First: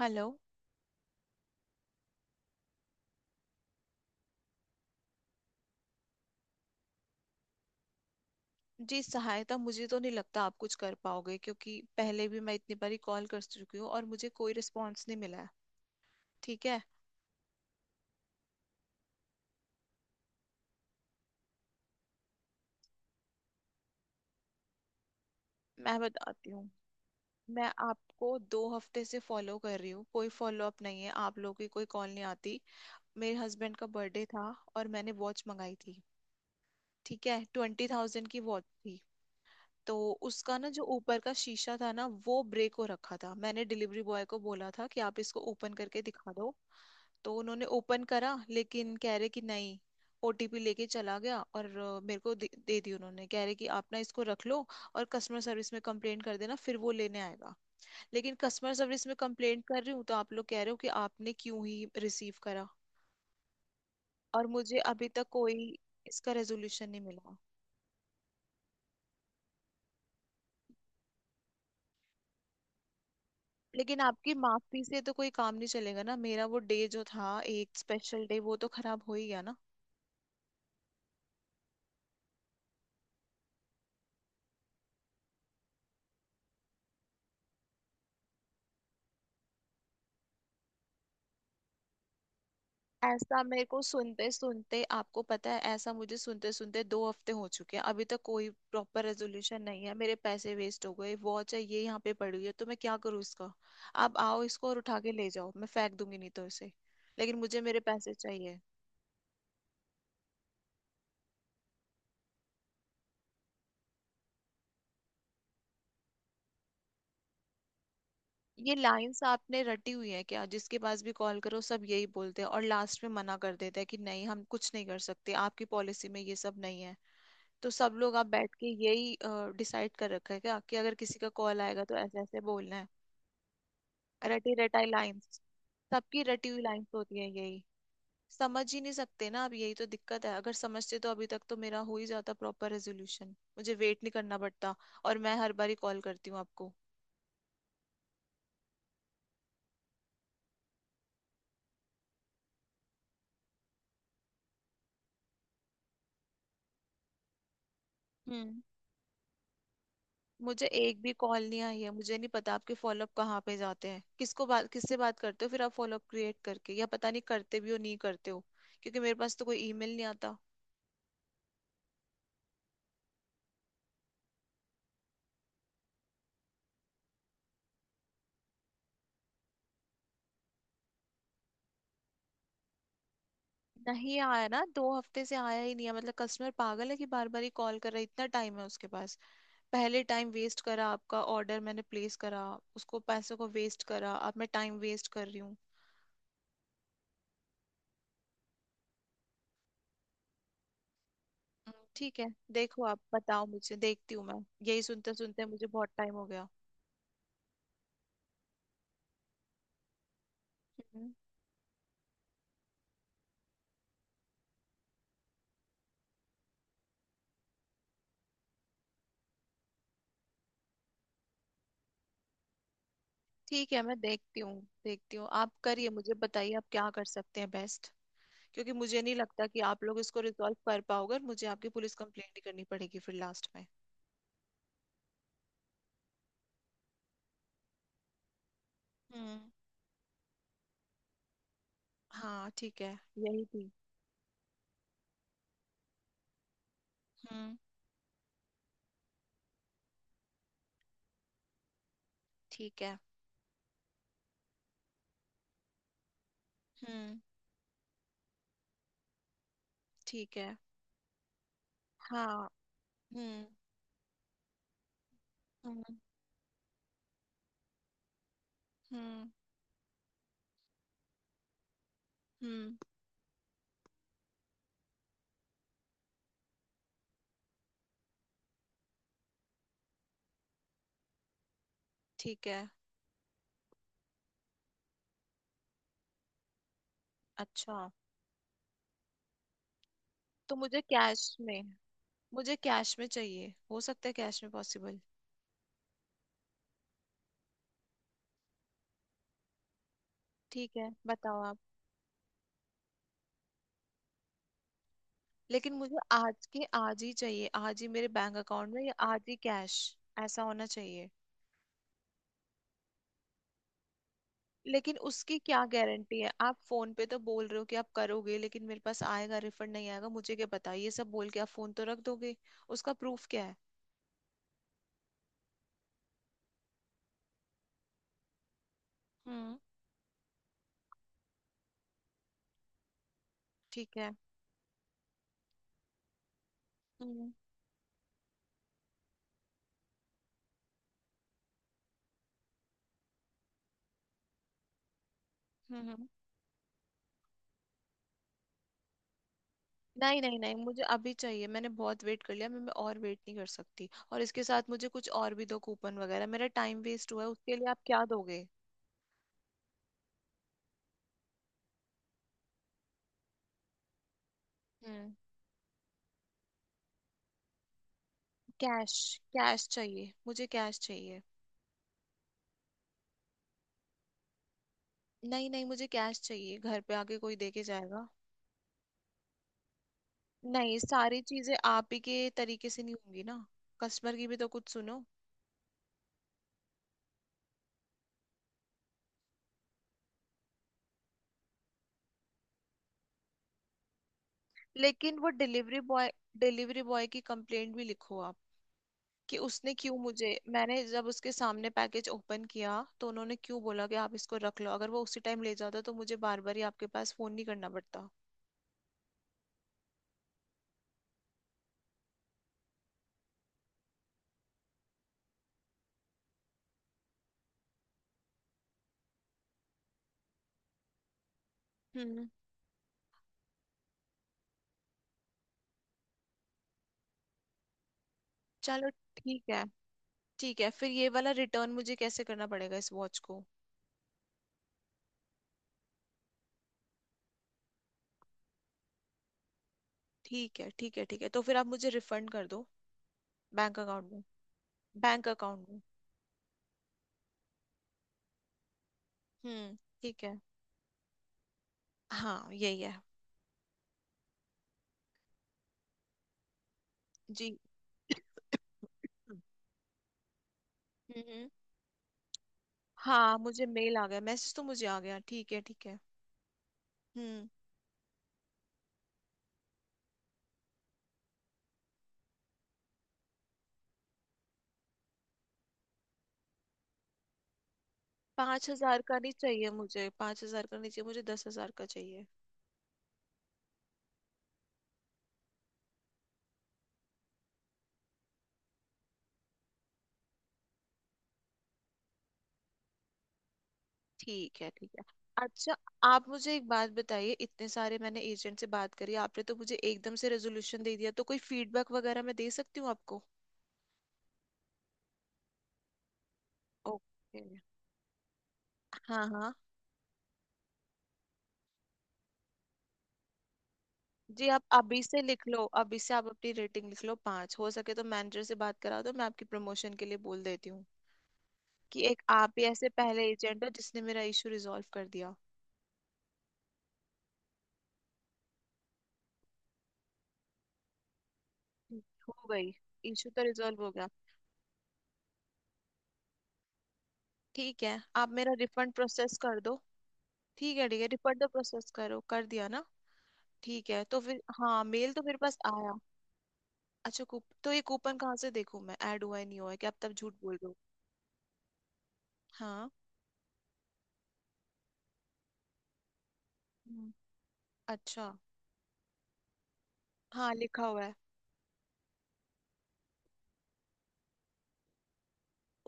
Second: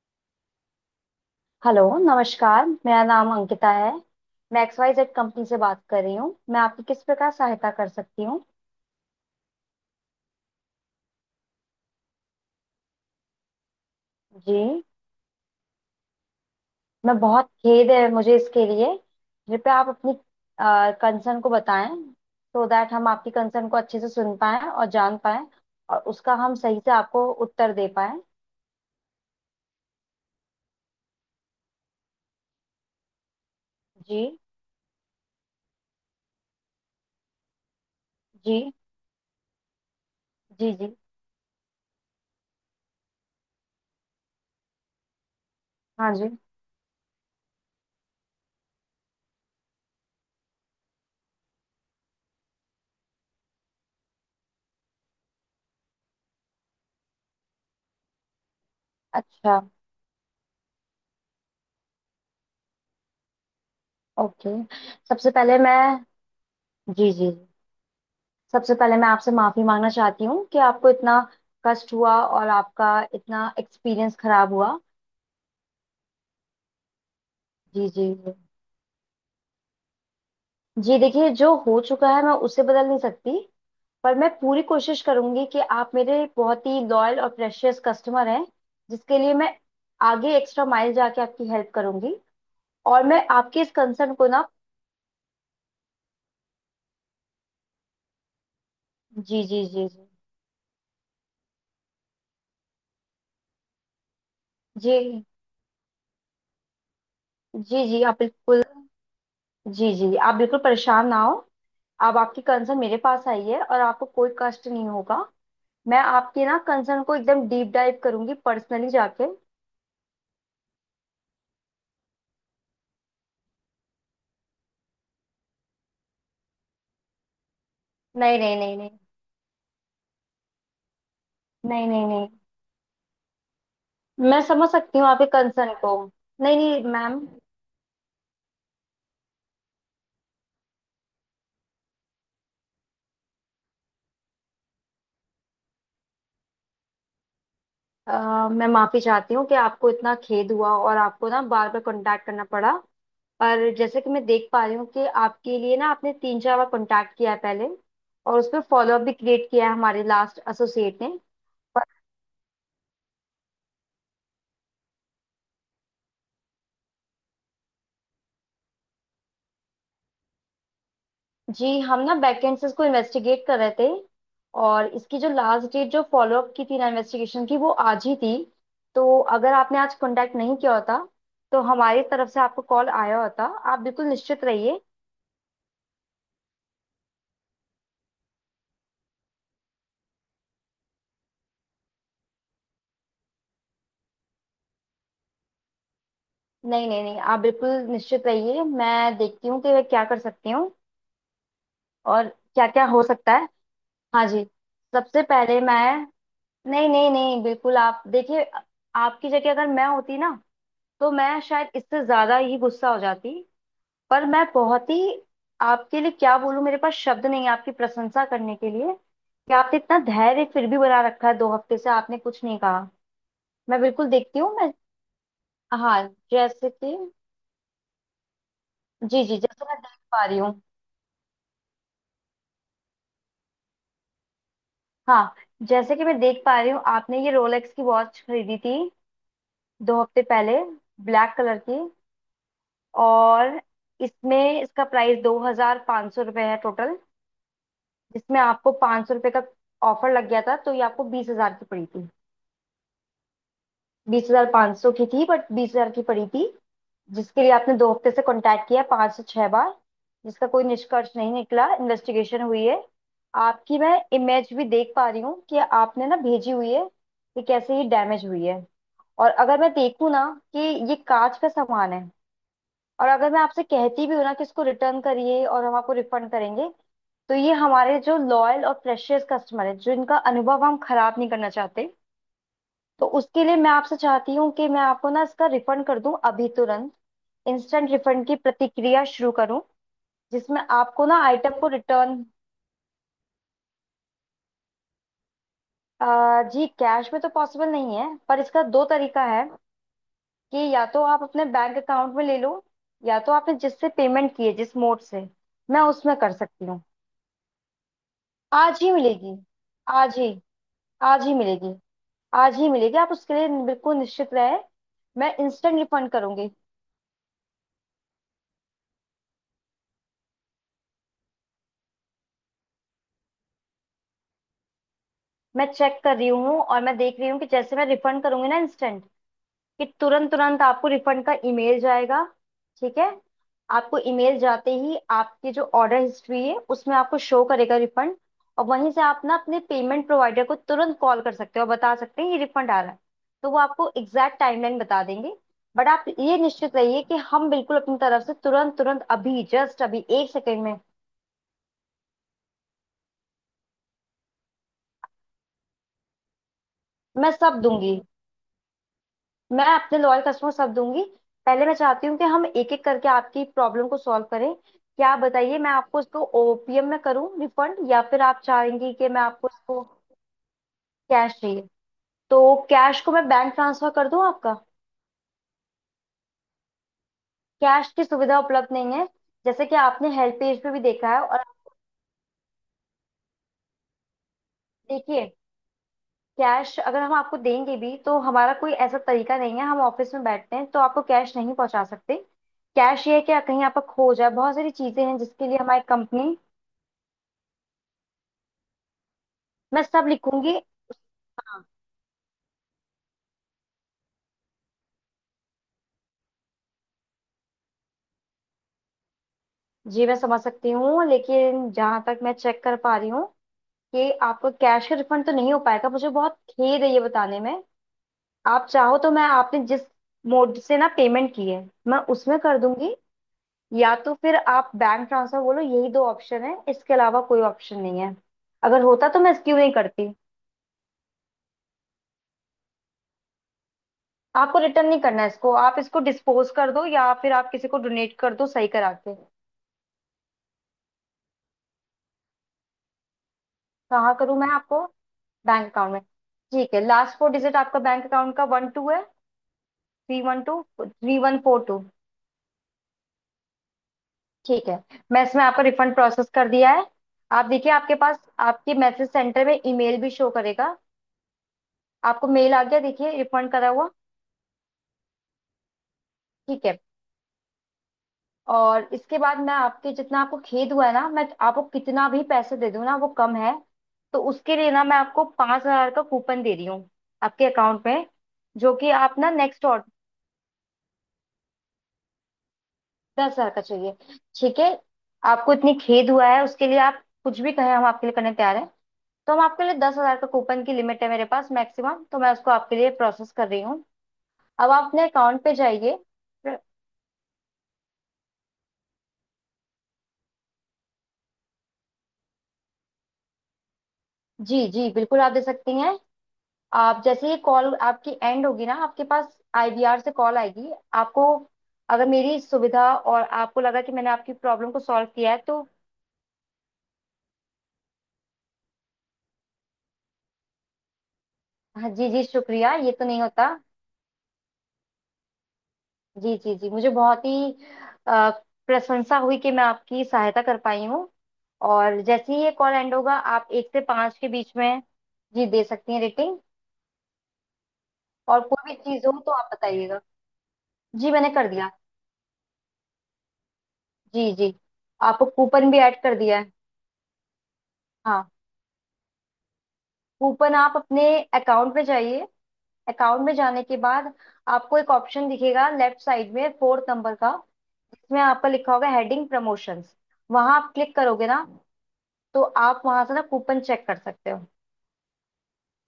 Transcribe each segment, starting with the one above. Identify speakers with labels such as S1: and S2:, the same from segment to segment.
S1: Hello.
S2: Hello नमस्कार। मेरा नाम अंकिता है। मैं XYZ कंपनी से बात कर रही हूँ, मैं आपकी किस प्रकार सहायता कर सकती हूँ?
S1: जी, सहायता मुझे तो नहीं लगता आप कुछ कर पाओगे, क्योंकि पहले भी मैं इतनी बारी कॉल कर चुकी हूँ और मुझे कोई
S2: जी।
S1: रिस्पांस नहीं मिला है। ठीक है,
S2: मैं बहुत खेद है मुझे इसके लिए। कृपया आप अपनी कंसर्न को बताएं, सो दैट हम आपकी कंसर्न को अच्छे से सुन पाएं और जान पाएं,
S1: मैं
S2: और उसका
S1: बताती
S2: हम
S1: हूँ।
S2: सही से आपको
S1: मैं
S2: उत्तर दे पाएं।
S1: आपको 2 हफ्ते से फॉलो कर रही हूँ, कोई फॉलो अप नहीं है, आप लोगों की कोई कॉल नहीं आती। मेरे हस्बैंड का
S2: जी
S1: बर्थडे था और मैंने वॉच मंगाई थी। ठीक है, 20,000 की वॉच
S2: जी
S1: थी। तो उसका ना
S2: जी
S1: जो
S2: जी।
S1: ऊपर का शीशा था ना, वो ब्रेक हो रखा था। मैंने डिलीवरी बॉय को बोला था कि आप इसको ओपन करके
S2: हाँ
S1: दिखा
S2: जी।
S1: दो। तो उन्होंने ओपन करा, लेकिन कह रहे कि नहीं। ओटीपी लेके चला गया और मेरे को दे दी उन्होंने। कह रहे कि आप ना इसको रख लो और कस्टमर सर्विस में कंप्लेंट कर देना, फिर वो लेने आएगा। लेकिन कस्टमर सर्विस में
S2: अच्छा।
S1: कंप्लेंट कर रही हूँ तो आप लोग कह रहे हो कि आपने क्यों ही रिसीव करा। और
S2: ओके।
S1: मुझे अभी तक
S2: सबसे
S1: कोई
S2: पहले मैं।
S1: इसका रेजोल्यूशन नहीं
S2: जी जी,
S1: मिला।
S2: सबसे पहले मैं आपसे माफी मांगना चाहती हूँ कि आपको इतना कष्ट हुआ और आपका इतना
S1: लेकिन
S2: एक्सपीरियंस
S1: आपकी
S2: खराब हुआ।
S1: माफी से तो कोई काम नहीं चलेगा ना। मेरा वो डे जो था, एक
S2: जी जी
S1: स्पेशल
S2: जी।
S1: डे, वो तो खराब हो ही गया ना।
S2: जी, देखिए जो हो चुका है मैं उसे बदल नहीं सकती, पर मैं पूरी कोशिश करूंगी कि आप मेरे बहुत ही लॉयल और प्रेशियस कस्टमर हैं, जिसके लिए मैं आगे एक्स्ट्रा माइल जाके आपकी हेल्प करूंगी। और मैं
S1: ऐसा
S2: आपके
S1: मेरे
S2: इस
S1: को
S2: कंसर्न को
S1: सुनते
S2: ना।
S1: सुनते, आपको पता है, ऐसा मुझे सुनते सुनते 2 हफ्ते हो चुके हैं। अभी तक कोई प्रॉपर
S2: जी
S1: रेजोल्यूशन
S2: जी
S1: नहीं
S2: जी
S1: है।
S2: जी
S1: मेरे पैसे वेस्ट हो गए। वॉच है ये, यहाँ पे पड़ी हुई है। तो मैं क्या करूँ इसका? आप आओ इसको और उठा के
S2: जी
S1: ले जाओ, मैं फेंक दूंगी नहीं तो इसे। लेकिन मुझे मेरे
S2: जी जी।
S1: पैसे
S2: आप
S1: चाहिए।
S2: बिल्कुल। जी जी, आप बिल्कुल परेशान ना हो। आप, आपकी कंसर्न मेरे पास आई है और आपको कोई कष्ट नहीं होगा। मैं आपके ना कंसर्न को एकदम डीप डाइव करूंगी
S1: ये
S2: पर्सनली
S1: लाइंस
S2: जाके।
S1: आपने रटी हुई है क्या? जिसके पास भी कॉल करो सब यही बोलते हैं और लास्ट में मना कर देते हैं कि नहीं हम कुछ नहीं कर सकते, आपकी पॉलिसी में ये सब नहीं है। तो सब लोग आप
S2: नहीं
S1: बैठ
S2: नहीं
S1: के
S2: नहीं नहीं।
S1: यही डिसाइड कर रखा है क्या, कि अगर किसी का कॉल आएगा
S2: नहीं
S1: तो
S2: नहीं
S1: ऐसे
S2: नहीं।
S1: ऐसे बोलना है?
S2: मैं
S1: रटी
S2: समझ
S1: रटाई
S2: सकती हूँ आपके
S1: लाइंस।
S2: कंसर्न को।
S1: सबकी रटी
S2: नहीं
S1: हुई
S2: नहीं,
S1: लाइंस होती
S2: मैम।
S1: है यही। समझ ही नहीं सकते ना, अब यही तो दिक्कत है। अगर समझते तो अभी तक तो मेरा हो ही जाता प्रॉपर रेजोल्यूशन, मुझे वेट नहीं करना पड़ता। और मैं हर बारी कॉल करती हूँ आपको।
S2: मैं माफी चाहती हूँ कि आपको इतना खेद हुआ और आपको ना बार बार कांटेक्ट करना पड़ा। और जैसे कि मैं देख पा रही हूँ कि आपके लिए ना आपने तीन चार बार कांटेक्ट किया है पहले, और उस
S1: हम्म।
S2: पर फॉलोअप भी क्रिएट किया है हमारे लास्ट
S1: मुझे एक
S2: एसोसिएट
S1: भी
S2: ने।
S1: कॉल नहीं आई है। मुझे नहीं पता आपके फॉलोअप कहाँ पे जाते हैं, किसको बात किससे बात करते हो फिर आप, फॉलोअप क्रिएट करके या पता नहीं करते भी हो नहीं करते हो। क्योंकि मेरे पास तो कोई ईमेल नहीं आता।
S2: जी, हम ना बैकेंड से इसको इन्वेस्टिगेट कर रहे थे, और इसकी जो लास्ट डेट जो फॉलोअप की थी ना इन्वेस्टिगेशन की, वो आज ही थी। तो अगर आपने आज कांटेक्ट नहीं किया होता, तो हमारी तरफ से आपको कॉल आया होता। आप बिल्कुल
S1: नहीं
S2: निश्चित
S1: आया ना,
S2: रहिए।
S1: 2 हफ्ते से आया ही नहीं है। मतलब कस्टमर पागल है कि बार बार ही कॉल कर रहा है, इतना टाइम है उसके पास। पहले टाइम वेस्ट करा, आपका ऑर्डर मैंने प्लेस करा, उसको पैसों को वेस्ट करा, अब मैं टाइम वेस्ट कर रही हूँ।
S2: नहीं नहीं नहीं, आप बिल्कुल निश्चित रहिए, मैं देखती हूँ कि मैं क्या कर सकती हूँ
S1: ठीक है,
S2: और क्या
S1: देखो
S2: क्या
S1: आप
S2: हो सकता
S1: बताओ,
S2: है।
S1: मुझे देखती हूँ
S2: हाँ
S1: मैं।
S2: जी।
S1: यही सुनते
S2: सबसे
S1: सुनते
S2: पहले
S1: मुझे बहुत
S2: मैं।
S1: टाइम हो गया।
S2: नहीं नहीं नहीं, बिल्कुल आप देखिए, आपकी जगह अगर मैं होती ना,
S1: हम्म।
S2: तो मैं शायद इससे ज्यादा ही गुस्सा हो जाती। पर मैं बहुत ही, आपके लिए क्या बोलूं, मेरे पास शब्द नहीं है आपकी प्रशंसा करने के लिए, कि आपने इतना धैर्य फिर भी बना रखा है, दो हफ्ते से आपने कुछ नहीं कहा।
S1: ठीक है,
S2: मैं
S1: मैं
S2: बिल्कुल देखती
S1: देखती
S2: हूँ
S1: हूँ।
S2: मैं।
S1: देखती हूँ, आप करिए,
S2: हाँ,
S1: मुझे बताइए आप
S2: जैसे
S1: क्या
S2: कि।
S1: कर सकते हैं बेस्ट। क्योंकि मुझे नहीं
S2: जी जी,
S1: लगता कि
S2: जैसे मैं
S1: आप
S2: देख
S1: लोग इसको
S2: पा रही
S1: रिजॉल्व
S2: हूँ।
S1: कर पाओगे और मुझे आपकी पुलिस कंप्लेंट ही करनी पड़ेगी फिर लास्ट में।
S2: हाँ, जैसे कि मैं देख पा रही हूँ आपने ये रोलेक्स की वॉच खरीदी थी
S1: हम्म।
S2: दो हफ्ते पहले, ब्लैक कलर की।
S1: हाँ, ठीक है। यही
S2: और
S1: थी।
S2: इसमें इसका प्राइस दो हजार पाँच सौ रुपये है टोटल,
S1: हम्म।
S2: जिसमें आपको पाँच सौ रुपये का ऑफर लग गया था, तो ये आपको बीस हजार की पड़ी थी।
S1: ठीक है।
S2: बीस हजार पाँच सौ की थी बट बीस हजार की पड़ी थी।
S1: हम्म।
S2: जिसके लिए आपने दो हफ्ते से कांटेक्ट किया पांच से छह बार,
S1: ठीक
S2: जिसका
S1: है।
S2: कोई निष्कर्ष नहीं निकला। इन्वेस्टिगेशन
S1: हाँ।
S2: हुई है।
S1: हम्म।
S2: आपकी मैं इमेज भी देख पा रही हूँ, कि
S1: हम्म।
S2: आपने ना भेजी हुई है कि कैसे ये डैमेज हुई है।
S1: हम्म।
S2: और अगर मैं देखूँ ना कि ये कांच का सामान है,
S1: हम्म।
S2: और अगर मैं आपसे कहती भी हूँ ना कि इसको रिटर्न करिए और हम आपको रिफंड करेंगे, तो ये हमारे जो लॉयल और प्रेशियस कस्टमर है, जिनका अनुभव हम खराब नहीं करना चाहते,
S1: ठीक है।
S2: तो उसके लिए मैं आपसे चाहती हूँ कि मैं आपको ना इसका रिफंड कर दूं अभी तुरंत।
S1: अच्छा।
S2: इंस्टेंट रिफंड की प्रतिक्रिया शुरू करूं,
S1: तो
S2: जिसमें
S1: मुझे
S2: आपको ना
S1: कैश
S2: आइटम को
S1: में,
S2: रिटर्न।
S1: मुझे कैश में चाहिए। हो सकता है कैश में पॉसिबल?
S2: जी कैश में तो पॉसिबल नहीं है, पर इसका दो तरीका है, कि
S1: ठीक
S2: या
S1: है,
S2: तो आप
S1: बताओ
S2: अपने
S1: आप।
S2: बैंक अकाउंट में ले लो, या तो आपने जिससे पेमेंट की है जिस मोड से,
S1: लेकिन
S2: मैं
S1: मुझे
S2: उसमें कर
S1: आज के
S2: सकती हूँ।
S1: आज ही चाहिए, आज ही मेरे बैंक अकाउंट
S2: आज
S1: में
S2: ही
S1: या आज ही
S2: मिलेगी।
S1: कैश।
S2: आज ही।
S1: ऐसा होना चाहिए।
S2: आज ही मिलेगी। आज ही मिलेगी, आप उसके लिए बिल्कुल निश्चित रहे।
S1: लेकिन
S2: मैं
S1: उसकी क्या
S2: इंस्टेंट रिफंड
S1: गारंटी है?
S2: करूंगी।
S1: आप फोन पे तो बोल रहे हो कि आप करोगे, लेकिन मेरे पास आएगा रिफंड नहीं आएगा मुझे क्या पता, ये सब बोल के आप फोन तो रख दोगे। उसका प्रूफ क्या है?
S2: मैं चेक कर रही हूँ और मैं देख रही हूँ कि जैसे मैं रिफंड करूंगी ना इंस्टेंट,
S1: हम्म।
S2: कि तुरंत तुरंत आपको रिफंड का ईमेल जाएगा। ठीक है।
S1: ठीक
S2: आपको
S1: है।
S2: ईमेल जाते ही आपकी जो ऑर्डर हिस्ट्री है उसमें आपको
S1: हम्म।
S2: शो करेगा रिफंड, और वहीं से आप ना अपने पेमेंट प्रोवाइडर को तुरंत कॉल कर सकते हो और बता सकते हैं ये रिफंड आ रहा है, तो वो आपको एग्जैक्ट टाइमलाइन बता देंगे।
S1: हम्म।
S2: बट आप
S1: हम्म।
S2: ये निश्चित रहिए कि हम बिल्कुल अपनी तरफ से तुरंत तुरंत अभी जस्ट अभी
S1: नहीं
S2: एक
S1: नहीं नहीं,
S2: सेकेंड में।
S1: मुझे अभी चाहिए। मैंने बहुत वेट कर लिया, मैं और वेट नहीं कर सकती। और इसके साथ मुझे कुछ और भी दो, कूपन वगैरह, मेरा टाइम वेस्ट हुआ है
S2: मैं
S1: उसके
S2: सब
S1: लिए आप
S2: दूंगी।
S1: क्या दोगे?
S2: मैं अपने लॉयल कस्टमर सब दूंगी। पहले मैं चाहती हूँ कि हम एक एक करके आपकी प्रॉब्लम को सॉल्व करें। क्या
S1: हम्म।
S2: आप बताइए, मैं आपको इसको ओपीएम में करूँ रिफंड, या फिर आप चाहेंगी
S1: कैश,
S2: कि मैं आपको
S1: कैश
S2: इसको।
S1: चाहिए, मुझे कैश चाहिए।
S2: कैश चाहिए? तो कैश को मैं बैंक ट्रांसफर कर दूँ आपका?
S1: नहीं नहीं, मुझे कैश चाहिए, घर पे आके कोई दे के
S2: कैश की
S1: जाएगा।
S2: सुविधा उपलब्ध नहीं है, जैसे कि आपने हेल्प पेज पे
S1: नहीं,
S2: भी देखा
S1: सारी
S2: है। और
S1: चीजें
S2: आप।
S1: आप ही के तरीके से नहीं होंगी ना, कस्टमर की भी तो कुछ सुनो।
S2: देखिए, कैश अगर हम आपको देंगे भी तो हमारा कोई ऐसा तरीका नहीं है, हम ऑफिस में बैठते हैं, तो आपको कैश नहीं पहुंचा सकते। कैश ये है कि कहीं आपका खो जाए, बहुत सारी चीजें हैं
S1: लेकिन वो
S2: जिसके लिए
S1: डिलीवरी
S2: हमारी
S1: बॉय,
S2: कंपनी।
S1: डिलीवरी बॉय की कंप्लेंट भी लिखो आप कि उसने
S2: मैं
S1: क्यों
S2: सब
S1: मुझे।
S2: लिखूंगी।
S1: मैंने जब उसके
S2: हाँ
S1: सामने पैकेज ओपन किया तो उन्होंने क्यों बोला कि आप इसको रख लो? अगर वो उसी टाइम ले जाता तो मुझे बार बार ही आपके पास फोन नहीं करना पड़ता।
S2: जी, मैं समझ सकती हूँ, लेकिन जहां तक मैं चेक कर पा रही हूँ कि आपको कैश का रिफंड तो नहीं हो पाएगा, मुझे बहुत खेद है ये बताने में। आप चाहो तो मैं आपने जिस मोड से ना पेमेंट की है, मैं
S1: हम्म।
S2: उसमें कर दूंगी। या तो फिर आप बैंक ट्रांसफर बोलो, यही दो ऑप्शन है, इसके अलावा कोई ऑप्शन नहीं है। अगर
S1: चलो,
S2: होता तो मैं
S1: ठीक
S2: इसकी
S1: है।
S2: नहीं करती।
S1: ठीक है, फिर ये वाला रिटर्न मुझे कैसे करना पड़ेगा, इस वॉच को?
S2: आपको रिटर्न नहीं करना है इसको, आप इसको डिस्पोज कर दो या फिर आप किसी को डोनेट कर दो सही करा के।
S1: ठीक है, ठीक है, ठीक है, तो फिर आप मुझे रिफंड कर दो, बैंक अकाउंट
S2: कहाँ
S1: में।
S2: करूँ मैं आपको?
S1: बैंक
S2: बैंक
S1: अकाउंट में।
S2: अकाउंट में। ठीक है, लास्ट फोर डिजिट आपका बैंक अकाउंट का वन टू है,
S1: हम्म।
S2: थ्री
S1: ठीक है,
S2: one two three one four two?
S1: हाँ यही है।
S2: ठीक है। मैं इसमें आपका रिफंड प्रोसेस कर दिया है। आप
S1: जी।
S2: देखिए आपके पास आपके मैसेज
S1: हम्म।
S2: सेंटर में ईमेल भी शो करेगा।
S1: हम्म।
S2: आपको मेल आ गया, देखिए,
S1: हाँ
S2: रिफंड
S1: मुझे
S2: करा हुआ।
S1: मेल आ गया, मैसेज तो मुझे आ गया, ठीक है, ठीक है।
S2: ठीक है।
S1: हम्म।
S2: और इसके बाद मैं आपके जितना आपको खेद हुआ है ना, मैं आपको कितना भी पैसे दे दूँ ना, वो कम है। तो उसके लिए ना मैं आपको पाँच हजार का कूपन दे रही हूँ आपके अकाउंट में,
S1: पाँच
S2: जो कि
S1: हजार
S2: आप
S1: का
S2: ना
S1: नहीं
S2: नेक्स्ट।
S1: चाहिए मुझे, 5,000 का नहीं चाहिए मुझे, 10,000 का चाहिए।
S2: दस हजार का चाहिए? ठीक है। आपको इतनी खेद हुआ है, उसके लिए आप कुछ भी कहें हम आपके लिए करने तैयार हैं। तो हम आपके लिए दस हजार का कूपन की लिमिट है मेरे पास मैक्सिमम, तो मैं उसको आपके लिए प्रोसेस कर रही हूँ।
S1: ठीक है,
S2: अब आप
S1: ठीक है।
S2: अपने अकाउंट पे
S1: अच्छा,
S2: जाइए।
S1: आप मुझे एक बात बताइए, इतने सारे मैंने एजेंट से बात करी, आपने तो मुझे एकदम से रेजोल्यूशन दे दिया। तो कोई फीडबैक वगैरह मैं दे सकती हूँ आपको?
S2: जी जी बिल्कुल, आप दे सकती हैं। आप जैसे ही
S1: ओके।
S2: कॉल आपकी एंड होगी ना, आपके
S1: हाँ
S2: पास
S1: हाँ।
S2: आईवीआर से कॉल आएगी। आपको, अगर मेरी सुविधा और आपको लगा कि मैंने आपकी
S1: जी, आप
S2: प्रॉब्लम को
S1: अभी
S2: सॉल्व
S1: से
S2: किया है,
S1: लिख
S2: तो।
S1: लो, अभी से आप अपनी रेटिंग लिख लो 5, हो सके तो मैनेजर से बात करा दो, मैं आपकी प्रमोशन के लिए बोल देती हूँ
S2: हाँ
S1: कि
S2: जी
S1: एक
S2: जी,
S1: आप ही
S2: शुक्रिया,
S1: ऐसे
S2: ये तो नहीं
S1: पहले
S2: होता।
S1: एजेंट हो जिसने मेरा इशू रिजॉल्व कर दिया।
S2: जी जी जी, मुझे बहुत ही अ, प्रशंसा हुई कि मैं आपकी सहायता कर पाई हूँ। और जैसे ही
S1: हो
S2: ये
S1: गई,
S2: कॉल एंड होगा,
S1: इशू तो
S2: आप एक से
S1: रिजॉल्व हो गया।
S2: पाँच के बीच में। जी दे सकती हैं रेटिंग।
S1: ठीक है, आप
S2: और
S1: मेरा
S2: कोई भी
S1: रिफंड
S2: चीज़ हो तो
S1: प्रोसेस
S2: आप
S1: कर दो।
S2: बताइएगा।
S1: ठीक है, ठीक है,
S2: जी मैंने
S1: रिफंड तो
S2: कर दिया।
S1: प्रोसेस करो, कर दिया ना? ठीक है, तो
S2: जी
S1: फिर
S2: जी,
S1: हाँ, मेल तो
S2: आपको
S1: मेरे पास
S2: कूपन भी
S1: आया।
S2: ऐड कर दिया है।
S1: अच्छा, कूप तो, ये कूपन
S2: हाँ,
S1: कहाँ से देखूं मैं? ऐड हुआ है नहीं हुआ है कि आप तब झूठ बोल
S2: कूपन
S1: रहे
S2: आप
S1: हो?
S2: अपने अकाउंट में जाइए,
S1: हाँ।
S2: अकाउंट में जाने के बाद आपको एक ऑप्शन दिखेगा लेफ्ट साइड में, फोर्थ
S1: हम्म,
S2: नंबर का, जिसमें
S1: अच्छा।
S2: आपका लिखा होगा हेडिंग प्रमोशंस।
S1: हाँ,
S2: वहां आप
S1: लिखा
S2: क्लिक
S1: हुआ है।
S2: करोगे ना, तो आप वहां से ना कूपन चेक कर सकते हो।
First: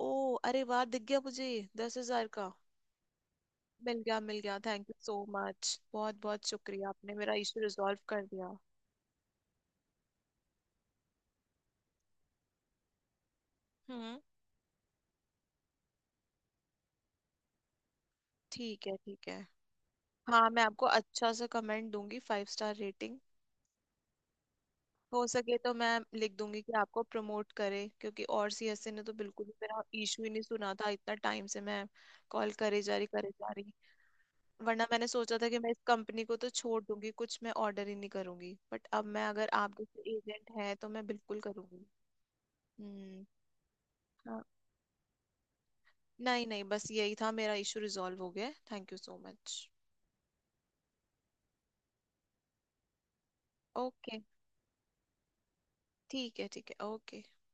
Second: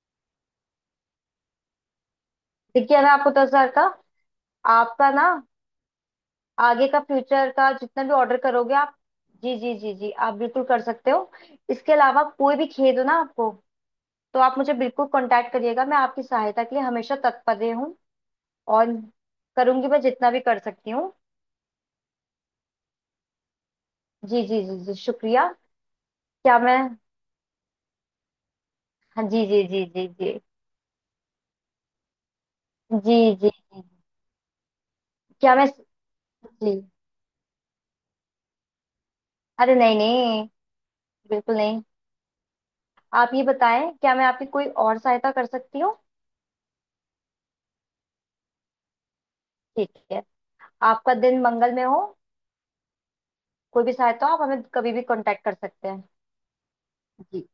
S1: ओ अरे वाह, दिख गया मुझे, 10,000 का,
S2: देखिए अनाप सर का।
S1: मिल गया, मिल गया, थैंक यू
S2: आपका
S1: सो
S2: ना
S1: मच, बहुत बहुत
S2: आगे
S1: शुक्रिया,
S2: का
S1: आपने मेरा
S2: फ्यूचर
S1: इशू
S2: का
S1: रिजॉल्व
S2: जितना भी
S1: कर
S2: ऑर्डर
S1: दिया।
S2: करोगे आप। जी जी जी जी, आप बिल्कुल कर सकते हो। इसके अलावा कोई भी खेद हो ना आपको,
S1: हम्म।
S2: तो आप मुझे बिल्कुल कांटेक्ट करिएगा, मैं आपकी सहायता के लिए हमेशा तत्पर हूँ।
S1: ठीक
S2: और
S1: है, ठीक है।
S2: करूंगी मैं जितना भी
S1: हाँ,
S2: कर
S1: मैं आपको
S2: सकती हूँ।
S1: अच्छा सा कमेंट दूंगी, 5 स्टार रेटिंग।
S2: जी जी जी जी,
S1: हो
S2: शुक्रिया।
S1: सके तो मैं लिख
S2: क्या
S1: दूंगी कि
S2: मैं।
S1: आपको प्रमोट करे, क्योंकि और सीएससी ने तो
S2: हाँ, जी
S1: बिल्कुल भी
S2: जी
S1: मेरा
S2: जी जी
S1: इशू ही
S2: जी
S1: नहीं सुना था, इतना टाइम से मैं कॉल करे जा रही,
S2: जी
S1: करे
S2: जी
S1: जा
S2: जी।
S1: रही। वरना मैंने सोचा था
S2: क्या
S1: कि
S2: मैं।
S1: मैं इस कंपनी को तो
S2: जी।
S1: छोड़ दूंगी, कुछ मैं ऑर्डर ही नहीं करूंगी, बट अब मैं, अगर
S2: अरे
S1: आप
S2: नहीं
S1: जैसे
S2: नहीं,
S1: एजेंट है तो मैं बिल्कुल
S2: बिल्कुल नहीं।
S1: करूंगी। हम्म।
S2: आप ये बताएं, क्या मैं
S1: हाँ,
S2: आपकी कोई और सहायता कर सकती हूँ?
S1: नहीं नहीं, बस यही था, मेरा इशू रिजॉल्व हो गया, थैंक यू सो मच।
S2: ठीक है। आपका दिन मंगल में हो, कोई भी
S1: ओके,
S2: सहायता हो आप हमें कभी भी कांटेक्ट कर सकते हैं।
S1: ठीक है, ठीक है, ओके।
S2: जी।